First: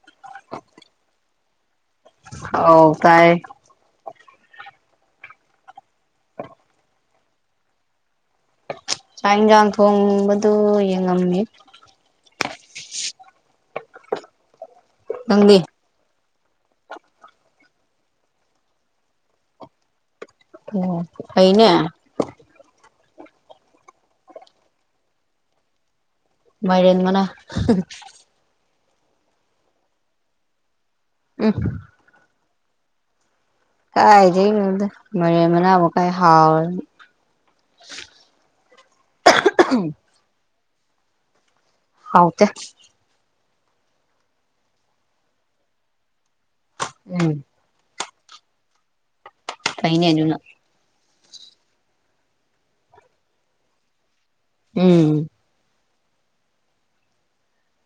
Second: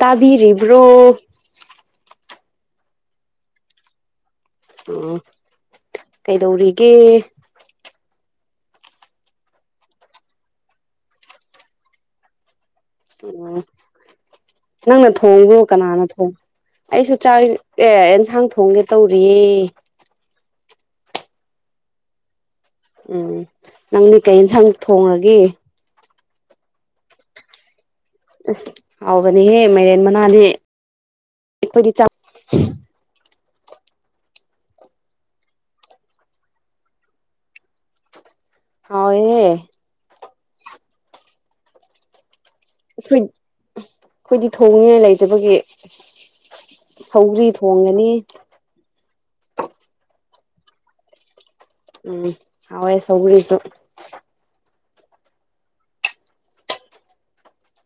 ꯇꯥꯕꯤꯔꯤꯕ꯭ꯔꯣ ꯑꯧ ꯇꯥꯏ ꯎꯝ ꯀꯩꯗꯧꯔꯤꯒꯦ ꯆꯥꯛ ꯏꯟꯖꯥꯡ ꯊꯣꯡꯕꯗꯨ ꯌꯦꯡꯉꯝꯃꯤ ꯑꯣ ꯅꯪꯅ ꯅꯪꯗꯤ ꯊꯣꯡꯕ꯭ꯔꫭ ꯀꯅꯥꯅ ꯊꯣꯡ ꯑꯩꯁꯨ ꯆꯥꯛ ꯑꯦ ꯑꯦꯟꯁꯥꯡ ꯊꯣꯡꯒꯦ ꯇꯧꯔꯤꯌꯦ ꯑꯣ ꯐꯩꯅꯦ ꯎꯝ ꯅꯪꯗꯤ ꯀꯩ ꯌꯦꯟꯁꯥꯡ ꯊꯣꯡꯔꯒꯦ ꯃꯥꯏꯔꯦꯟ ꯃꯅꯥ ꯑꯁ ꯍꯥꯎꯕꯅꯦꯍꯦ ꯃꯥꯏꯔꯦꯟ ꯃꯅꯥꯗꯤ ꯎꯝ ꯑꯩꯈꯣꯏꯗꯤ ꯆꯥꯛ ꯀꯥꯏꯗꯩꯅꫭꯗ ꯃꯥꯏꯔꯦꯟ ꯃꯅꯥꯕꯨ ꯀꯥꯏ ꯍꯥꯎꯅ ꯍꯥꯎꯋꯦꯍꯦ [inaudible] ꯍꯥꯎꯇꯦ ꯑꯩꯈꯣꯏ ꯑꯩꯈꯣꯏꯗꯤ ꯊꯣꯡꯅꯤꯉꯥꯏ ꯂꯩꯇꯕꯒꯤ ꯎꯝ ꯁꯧꯒ꯭ꯔꯤ ꯊꯣꯡꯒꯅꯤ ꯐꯩꯅꯦ ꯑꯗꯨꯅ ꯎꯝ ꯍꯥꯎꯋꯦ ꯁꯧꯒ꯭ꯔꯤꯁꯨ ꯎꯝ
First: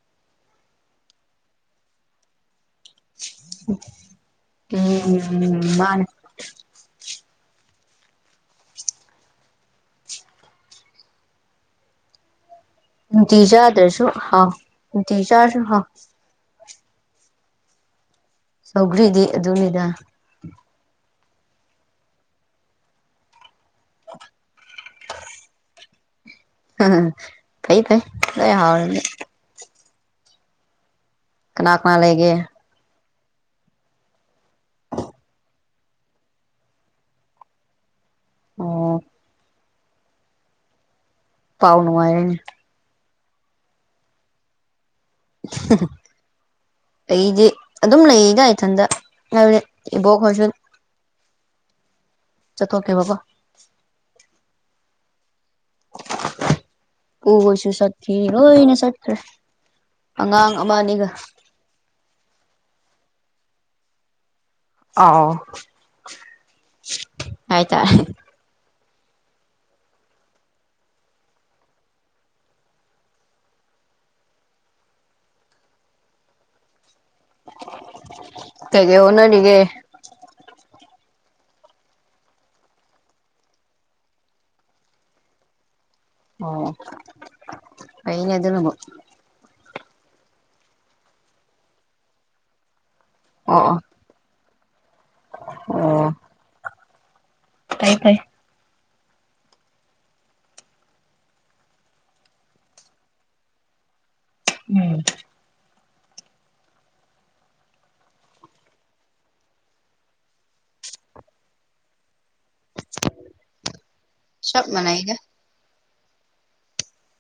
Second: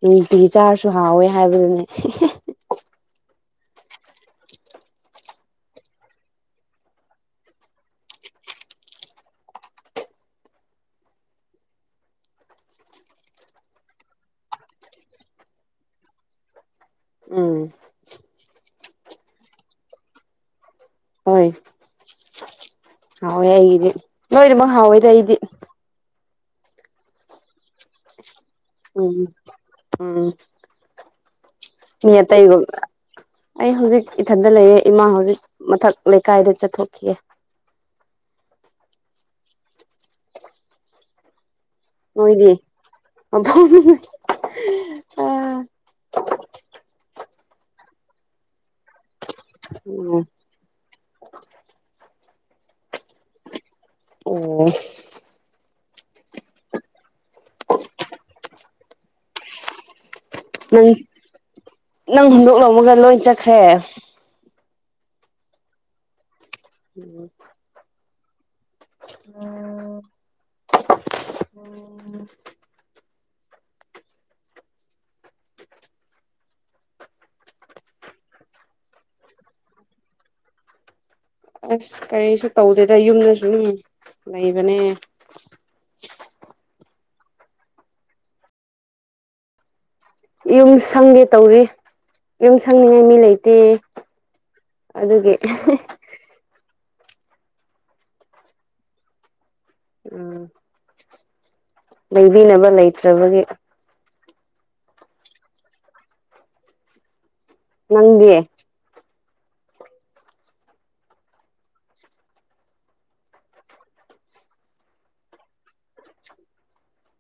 ꯅꯨꯡꯇꯤꯒꯤ ꯆꯥꯔꯁꯨ ꯍꯥꯎꯋꯦ ꯍꯥꯏꯕꯗꯨꯅꯦ ꯎꯝ ꯃꯥꯅꯦ ꯅꯨꯡꯇꯤꯒꯤ ꯆꯥꯗ꯭ꯔꯁꯨ ꯍꯥꯎ ꯅꯨꯡꯇꯤꯒꯤ ꯆꯥꯔꯁꯨ ꯍꯥꯎ ꯎꯝ ꯁꯧꯒ꯭ꯔꯤꯗꯤ ꯑꯗꯨꯅꯤꯗ ꯍꯣꯏ ꯍꯥꯎꯋꯦ ꯑꯩꯒꯤꯗꯤ ꯂꫭꯏꯅꯃꯛ ꯍꯥꯎꯋꯦꯗ ꯑꯩꯗꯤ [unintelligible] ꯐꯩ ꯂꯣꯏ ꯍꯥꯎꯔꯗꯤ ꯎꯝ ꯎꯝ ꯀꯅꯥ ꯀꯅꯥ ꯃꯤ ꯂꯩꯒꯦ ꯑꯇꯩ ꯒꯨꯝꯕ ꯑꯩ ꯍꯧꯖꯤꯛ ꯏꯊꯟꯗ ꯂꯩꯔꯦ ꯏꯃꯥ ꯍꯧꯖꯤꯛ ꯃꯊꯛ ꯂꯩꯀꯥꯏꯗ ꯆꯠꯊꯣꯛꯈꯤꯑꯦ ꯑꯣ ꯄꯥꯎ ꯅꯨꯡꯉꯥꯏ ꯅꯣꯏꯗꯤ [unintelligible] ꯑꯩꯗꯤ ꯑꯗꯨꯝ ꯂꯩꯗꯥ ꯏꯊꯟꯇ ꯍꯥꯏꯕꯗꯤ ꯏꯕꯣꯛꯈꫭꯏꯁꯨ ꯆꯠꯊꯣꯛꯈꯤꯕ ꯀꫭ ꯑꯣ ꯏꯄꯨ ꯍꫭꯏꯁꯨ ꯆꯠꯈꯤ ꯂꯣꯏꯅ ꯆꯠꯈ꯭ꯔꯦ ꯑꯉꯥꯡ ꯑꯃ ꯅꯪ ꯑꯅꯤꯒ ꯅꯪ ꯍꯨꯟꯗꯣꯛ ꯂꯝꯃꯒ ꯂꯣꯏ ꯆꯠꯈ꯭ꯔꯦ ꯑꯥꯎ [inaudible] [unintelligible] [inaudible] [inaudible] ꯀꯩ-ꯀꯩ ꯍꫭꯠꯅꯔꯤꯒꯦ ꯑꯁ ꯀꯔꯤꯁꯨ ꯇꯧꯗꯦꯗ ꯌꯨꯝꯗꯥ ꯁꯨꯝ ꯂꯩꯕꯅꯦ ꯑꯣ ꯐꯩꯅ‌ꯦ ꯑꯗꯨꯅꯕꯨ ꯌꯨꯝ ꯁꯪꯒꯦ ꯇꯧꯔꯤ ꯌꯨꯝ ꯁꯪꯅꯤꯉꯥꯏ ꯃꯤ ꯂꯩꯇꯦ ꯑꯣ ꯑꯣ ꯑꯗꯨꯒꯤ ꯑꯣ ꯐꯩ ꯐꯩ ꯎꯝ ꯂꯩꯕꯤꯅꯕ ꯂꯩꯇ꯭ꯔꯕꯒꯤ ꯎꯝ ꯅꯪꯗꯤ [inaudible] ꯆꯞ ꯃꯅꯩꯗꯥ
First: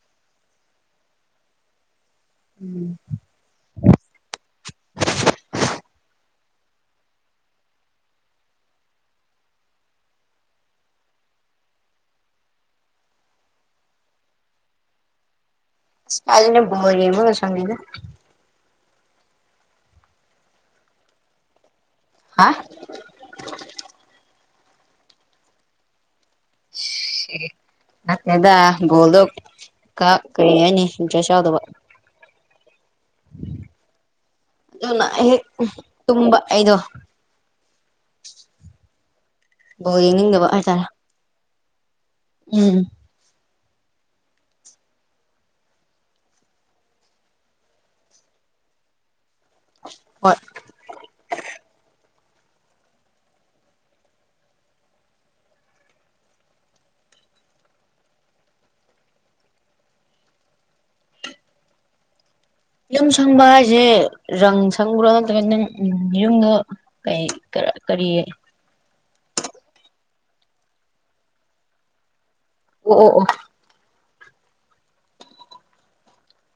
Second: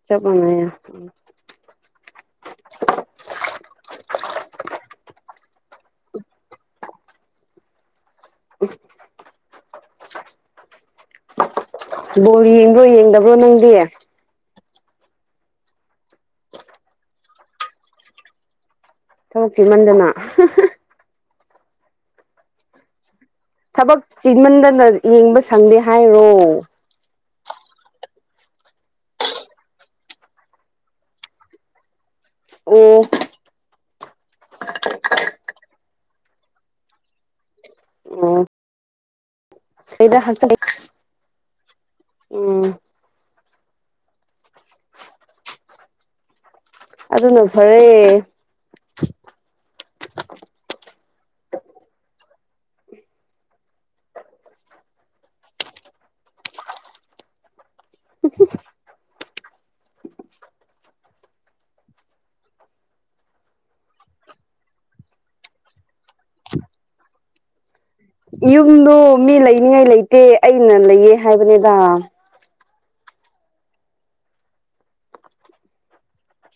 ꯆꯞ ꯃꯅꯩꯌ‌ꯦ ꯎꯝ ꯎꯝ [unintelligible] ꯐꯨꯠ ꯕꯣꯜ ꯌꯦꯡꯕ꯭ꯔꯣ ꯌꯦꯡꯗꯕ꯭ꯔꯣ ꯅꯪꯗꯤ ꯏꯁ ꯀꯥꯏꯗꯩꯅꫭ ꯕꫭꯜ ꯌ‌ꯦꯡꯕꯒꯥ ꯁꯪꯗ‌ꯦꯗꯥ ꯊꯕꯛ ꯆꯤꯟꯃꯟꯗꯅꯥ ꯍꯥ ꯊꯕꯛ ꯆꯤꯟꯃꯟꯗꯅ ꯌꯦꯡꯕ ꯁꯪꯗꯦ ꯍꯥꯏꯔꯣ ꯁꯤ ꯅꯠꯇꯦꯗ ꯕꫭꯜꯗꫭ ꯀꯥ ꯀꯔꯤ ꯍꯥꯏꯅꯤ ꯏꯟꯇ꯭ꯔ‌ꯦꯁ ꯌꯥꯎꯗꯕ ꯑꯣ ꯑꯗꯨꯅꯥ ꯑꯩ ꯇꯨꯝꯕ ꯑꯩꯗꯣ ꯎꯝ ꯕꫭꯜ ꯌ‌ꯦꯡꯅꯤꯡꯗꯕꯥ ꯍꯥꯏ ꯇꯥꯔ‌ꯦ ꯎꯝ ꯑꯗꯨꯅ ꯐꯔꯦ ꯍꯣꯏ [unintelligible] ꯌꯨꯝ ꯁꯪꯕ ꯍꯥꯏꯁꯦ ꯔꯪ ꯁꯪꯕ꯭ꯔꯥ ꯅꯠꯇ꯭ꯔꯒꯅ ꯅꯪ ꯎꯝ ꯌꯨꯝꯗ ꯀꯩ ꯀꯔꯤ ꯑꯣ ꯌꯨꯝꯗꯣ ꯃꯤ ꯂꯩꯅꯤꯡꯉꯥꯏ ꯂꯩꯇꯦ ꯑꯩꯅ ꯂꯩꯌꯦ ꯍꯥꯏꯕꯅꯤꯗ ꯑꯣ ꯑꯣ ꯑꯣ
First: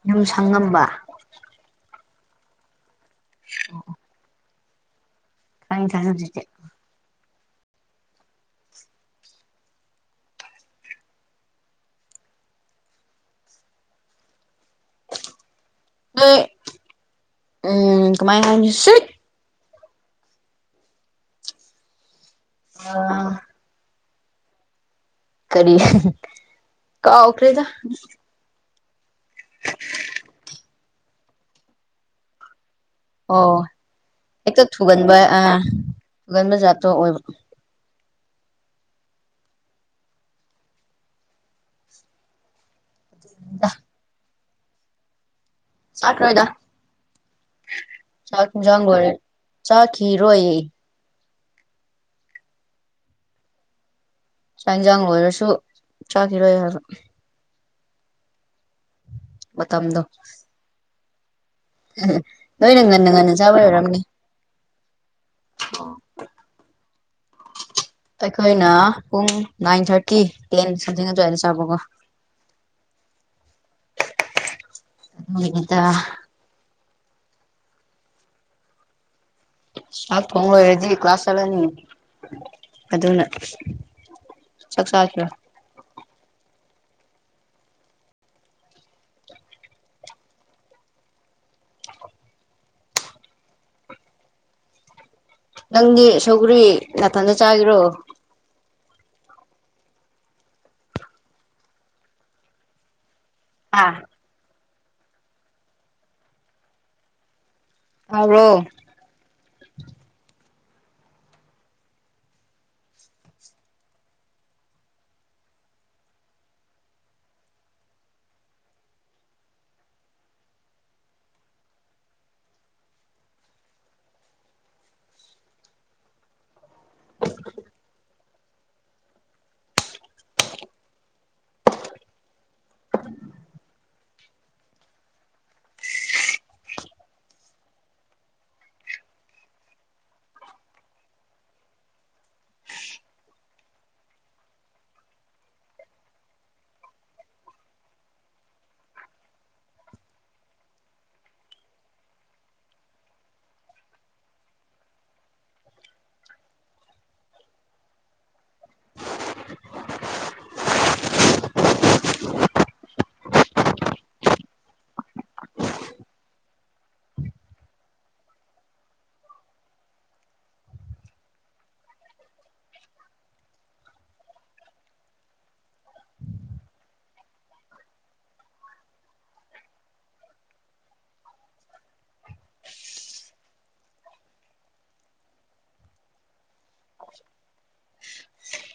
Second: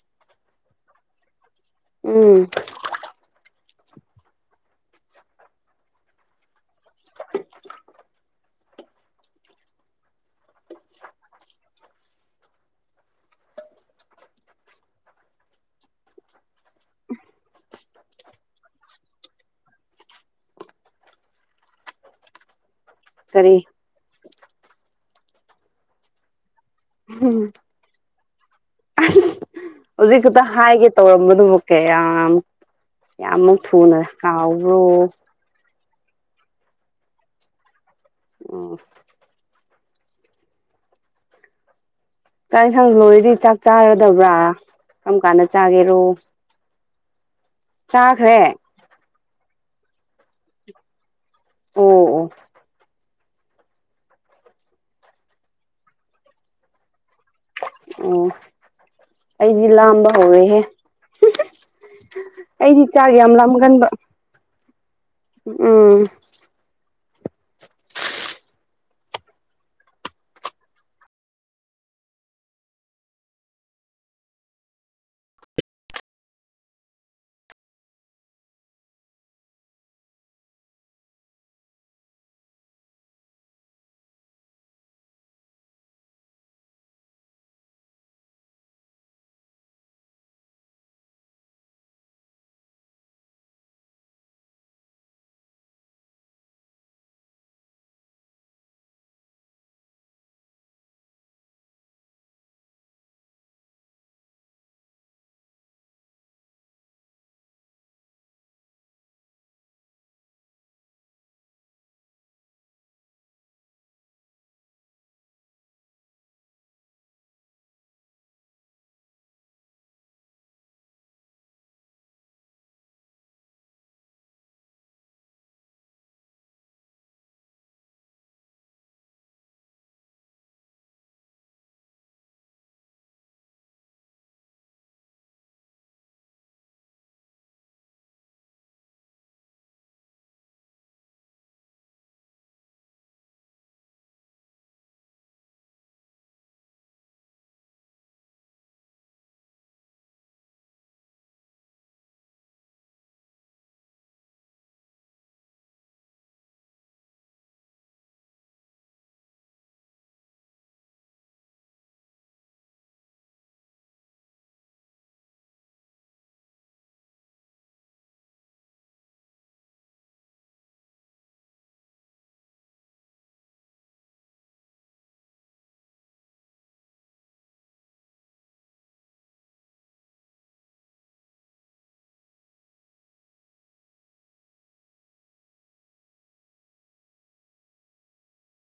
ꯌꯨꯝ ꯁꯪꯉꯝꯕ ꯎꯝ [inaudible] [unintelligible] ꯎꯝ ꯀꯃꯥꯏꯅ ꯍꯥꯏꯅꯤ [unintelligible] ꯀꯔꯤ ꯀꯔꯤ ꯀꯥꯎꯈ꯭ꯔꯦꯗ ꯑꯁ ꯍꯧꯖꯤꯛ ꯈꯛꯇ ꯍꯥꯏꯒꯦ ꯇꯧꯔꯝꯕꯗꯨꯕꯨ ꯀꯌꯥꯝ ꯀꯌꯥꯝꯃꯨꯛ ꯑꯣ ꯊꯨꯅ ꯀꯥꯎꯕ꯭ꯔꯣ ꯑꯥ ꯒꯟꯕ ꯖꯥꯠꯇꯣ ꯑꯣꯏꯕ ꯎꯝ ꯆꯥꯛ ꯌꯦꯟꯁꯥꯡ ꯂꯣꯏꯔꯗꯤ ꯆꯥꯛ ꯆꯥꯔꯗꯕ꯭ꯔꯥ ꯀꯔꯝ ꯀꯥꯟꯗ ꯆꯥꯒꯦꯔꯣ ꯆꯥꯈ꯭ꯔꯣꯏꯗ ꯆꯥꯈ꯭ꯔꯦ ꯌꯦꯟꯖꯥꯡꯂꯣꯏꯔꯦ ꯆꯥꯈꯤꯔꯣꯢꯌꯦ ꯑꯦ ꯑꯣ ꯑꯣ ꯆꯥꯛ ꯏꯟꯖꯥꯡ ꯂꯣꯏꯔꯁꯨ ꯆꯥꯈꯤꯔꯣꯏ ꯍꯥꯏꯕ꯫ ꯑꯣ ꯑꯩꯗꯤ ꯃꯇꯝꯗꯣ ꯂꯥꯝꯕ ꯍꯧꯔꯦꯍꯦ ꯅꯣꯏꯅ ꯑꯩꯗꯤ ꯉꯟꯅ ꯆꯥꯛ ꯌꯥꯝ ꯉꯟꯅ ꯆꯥꯕꯩ ꯂꯥꯝꯒꯟꯕ꯫ ꯑꯣꯏꯔꯝꯅꯤ ꯎꯝ ꯑꯩꯈꯣꯏꯅ ꯄꯨꯡ ꯅꯥꯏꯟ ꯊꯥꯔꯇꯤ ꯇꯦꯟ ꯈꯨꯗꯤꯡ ꯑꯗꯨꯋꯥꯏꯗ ꯆꯥꯕꯀꯣ꯫ ꯗꯨꯗ [unintelligible] ꯆꯥꯛ ꯊꯣꯡ ꯂꯣꯏꯔꯗꯤ ꯀ꯭ꯂꯥꯁ ꯆꯠꯂꯅꯤ꯫ ꯑꯗꯨꯅ ꯆꯥꯛ ꯆꯥꯈꯤꯔꯣꯏ ꯅꯪꯗꯤ ꯁꯧꯒꯔꯤ ꯅꯥꯊꯟꯗ ꯆꯥꯒꯤꯔꯣ ꯑꯥ ꯇꯥꯕ꯭ꯔꯣ [inaudible] [inaudible] [inaudible]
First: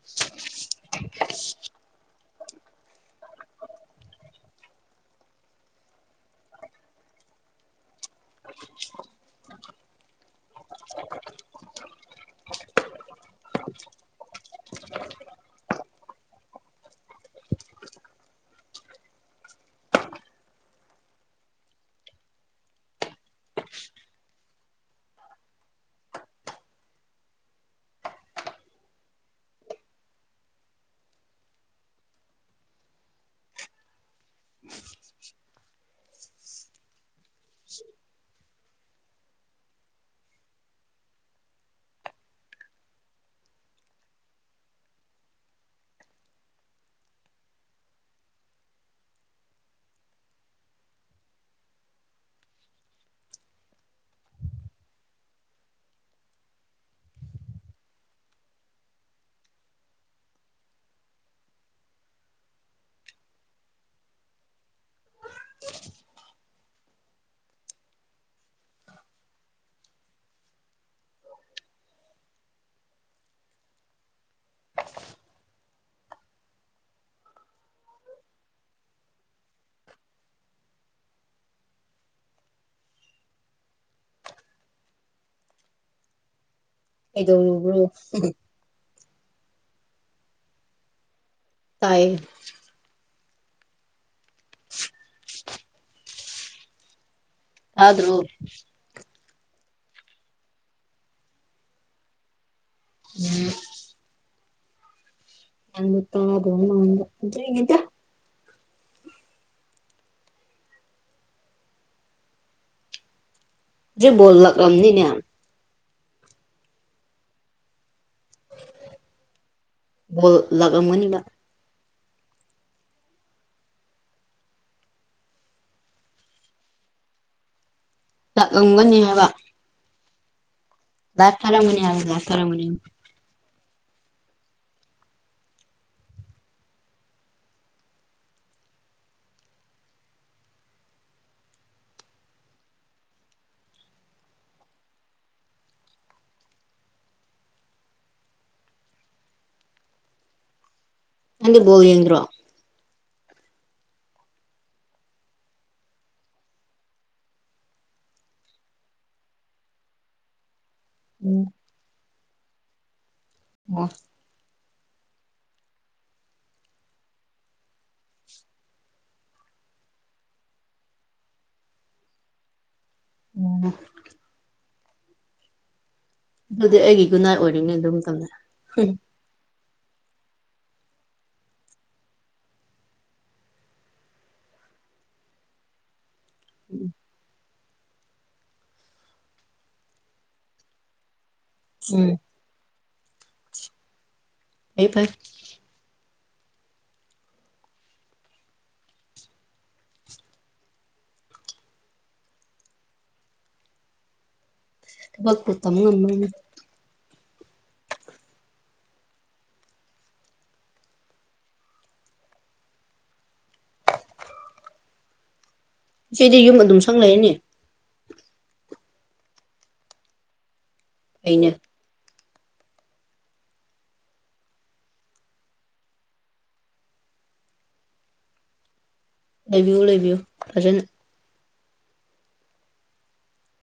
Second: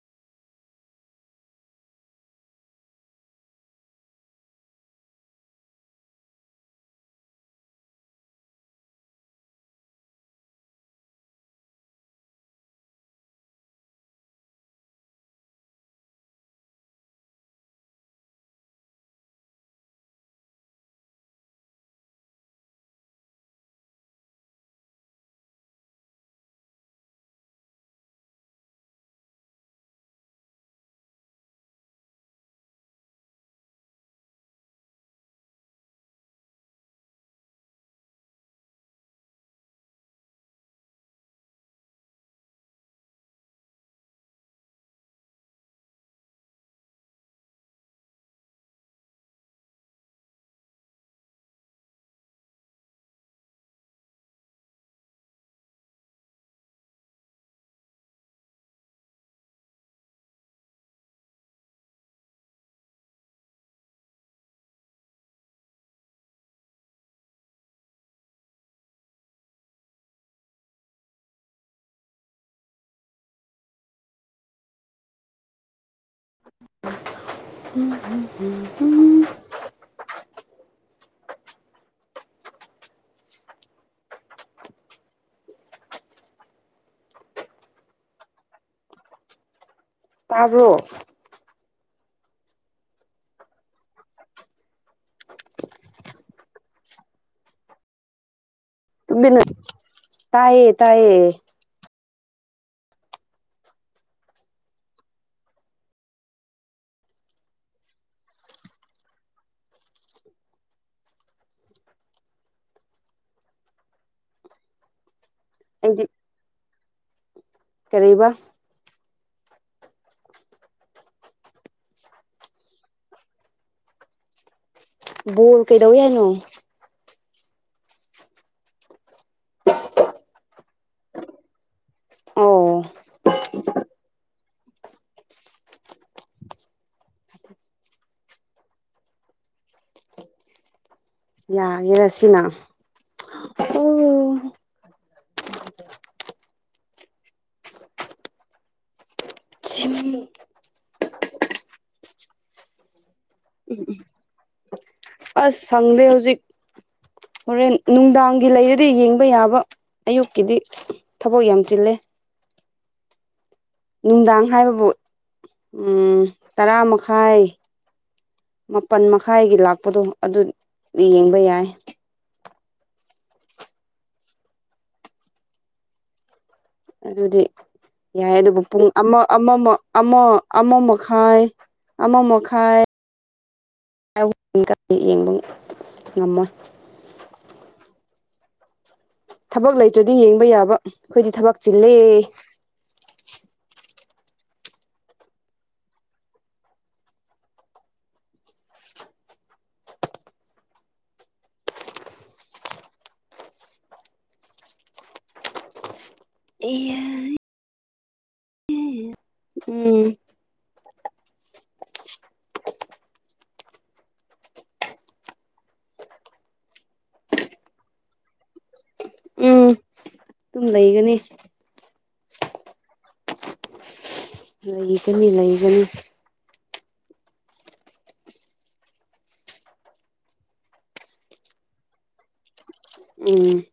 [inaudible] [inaudible] [inaudible] [inaudible] [inaudible] ꯀꯩꯗꯧꯔꯤꯒꯦ ꯇꯥꯕ꯭ꯔꯣ ꯇꯥꯏꯌꯦ [inaudible] ꯇꯥꯗ꯭ꯔꯣ ꯇꯨꯃꯤꯟꯅ ꯇꯥꯏꯌꯦ ꯇꯥꯏꯌꯦ ꯎꯝ [unintelligible] ꯇꯥꯗꯕ ꯃꯟꯕꯨ ꯑꯗꯨꯏꯅꯤꯗ ꯉꯁꯤ ꯕꯣꯜ ꯂꯛꯂꯝꯅꯤꯅꯦ ꯑꯩꯗꯤ ꯀꯔꯤꯕ ꯕꯣꯜ ꯂꯛꯂꯝꯃꯅꯤꯕ ꯕꯣꯜ ꯀꯩꯗꯧꯋꯤ ꯍꯥꯏꯅꯣ ꯂꯥꯛꯂꯝꯒꯅꯤ ꯍꯥꯏꯕ ꯂꯥꯏꯐ ꯊꯥꯔꯝꯒꯅꯤ ꯍꯥꯏꯕ ꯂꯥꯏꯐ ꯊꯥꯔꯝꯒꯅꯤ ꯑꯣ ꯌꯥꯒꯦꯔ ꯁꯤꯅ ꯑꯣ ꯅꯪꯗꯤ ꯕꯣꯜ ꯌꯦꯡꯗ꯭ꯔꯣ ꯎꯝ ꯎꯝ ꯑꯁ ꯁꯪꯗꯦ ꯍꯧꯖꯤꯛ ꯍꯣꯔꯦꯟ ꯅꯨꯡꯗꯥꯡꯒꯤ ꯂꯩꯔꯗꯤ ꯌꯦꯡꯕ ꯌꯥꯕ ꯑꯌꯨꯛꯀꯤꯗꯤ ꯊꯕꯛ ꯎꯝ ꯌꯥꯝ ꯆꯤꯜꯂꯦ꯫ ꯑꯣ ꯅꯨꯡꯗꯥꯡ ꯍꯥꯏꯕꯕꯨ ꯎꯝ ꯇꯔꯥ ꯃꯈꯥꯏ ꯃꯥꯄꯜ ꯃꯈꯥꯏꯒꯤ ꯂꯥꯛꯄꯗꯣ ꯑꯗꯨꯗꯤ ꯌꯦꯡꯕ ꯌꯥꯏ ꯎꯝ ꯑꯗꯨꯗꯤ ꯑꯩꯒꯤ ꯒꯨꯠꯅꯥꯏꯠ ꯑꯗꯨꯗꯤ ꯑꯣꯏꯔꯦꯅꯦ ꯑꯗꯨ ꯃꯇꯝꯗ ꯌꯥꯏ ꯑꯗꯨꯕꯨ ꯄꯨꯡ ꯑꯃ ꯑꯃꯃ ꯑꯃ ꯑꯃ ꯃꯈꯈꯥꯏ ꯑꯃ ꯃꯈꯈꯥꯏ [unintelligible] ꯌꯦꯡꯕ ꯉꯝꯃꯣꯏ ꯎꯝ ꯊꯕꯛ ꯂꯩꯇ꯭ꯔꯗꯤ ꯌꯦꯡꯕ ꯌꯥꯕ ꯑꯩꯈꯣꯏꯗꯤ ꯊꯕꯛ ꯆꯤꯜꯂꯦ ꯎꯝ ꯐꯩ ꯐꯩ ꯊꯕꯛꯄꯨ ꯇꯝ ꯉꯝꯕ꯭ꯔꯅꯦ ꯑꯩꯌꯥꯌꯤ ꯇꯨꯃꯨ ꯁꯤꯗꯤ ꯌꯨꯝ ꯑꯗꯨꯝ ꯁꯪ ꯂꯩꯔꯅꯤ ꯎꯝ ꯑꯗꯨꯝ ꯂꯩꯒꯅꯤ ꯐꯩꯅꯦ ꯂꯩꯒꯅꯤ ꯂꯩꯒꯅꯤ ꯂꯩꯕꯤꯌꯨ ꯂꯩꯕꯤꯌꯨ ꯐꯖꯅ ꯎꯝ